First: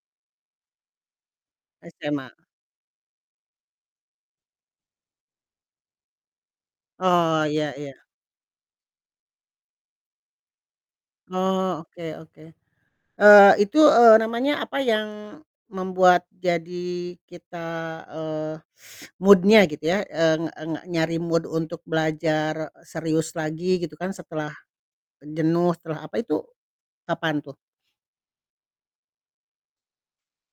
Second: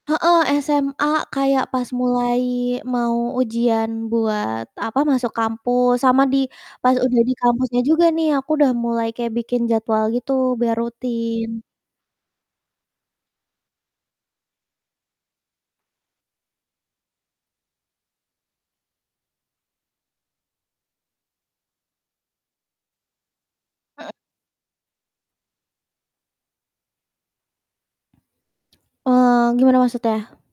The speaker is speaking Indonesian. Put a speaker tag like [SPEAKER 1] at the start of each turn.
[SPEAKER 1] Heeh, SMA kayak pas
[SPEAKER 2] SMA?
[SPEAKER 1] mulai mau ujian buat, apa, masuk kampus, sama di pas udah di
[SPEAKER 2] Oh, iya
[SPEAKER 1] kampusnya
[SPEAKER 2] iya.
[SPEAKER 1] juga nih, aku udah mulai kayak bikin jadwal gitu, biar rutin.
[SPEAKER 2] Oh, oke oke, eee, itu, eee, namanya apa yang membuat jadi kita, eee, mood-nya, gitu ya, eee eee, nyari mood untuk belajar serius lagi, gitu
[SPEAKER 1] Heeh.
[SPEAKER 2] kan, setelah e jenuh, setelah, apa, itu, kapan tuh?
[SPEAKER 1] Eee, gimana maksudnya?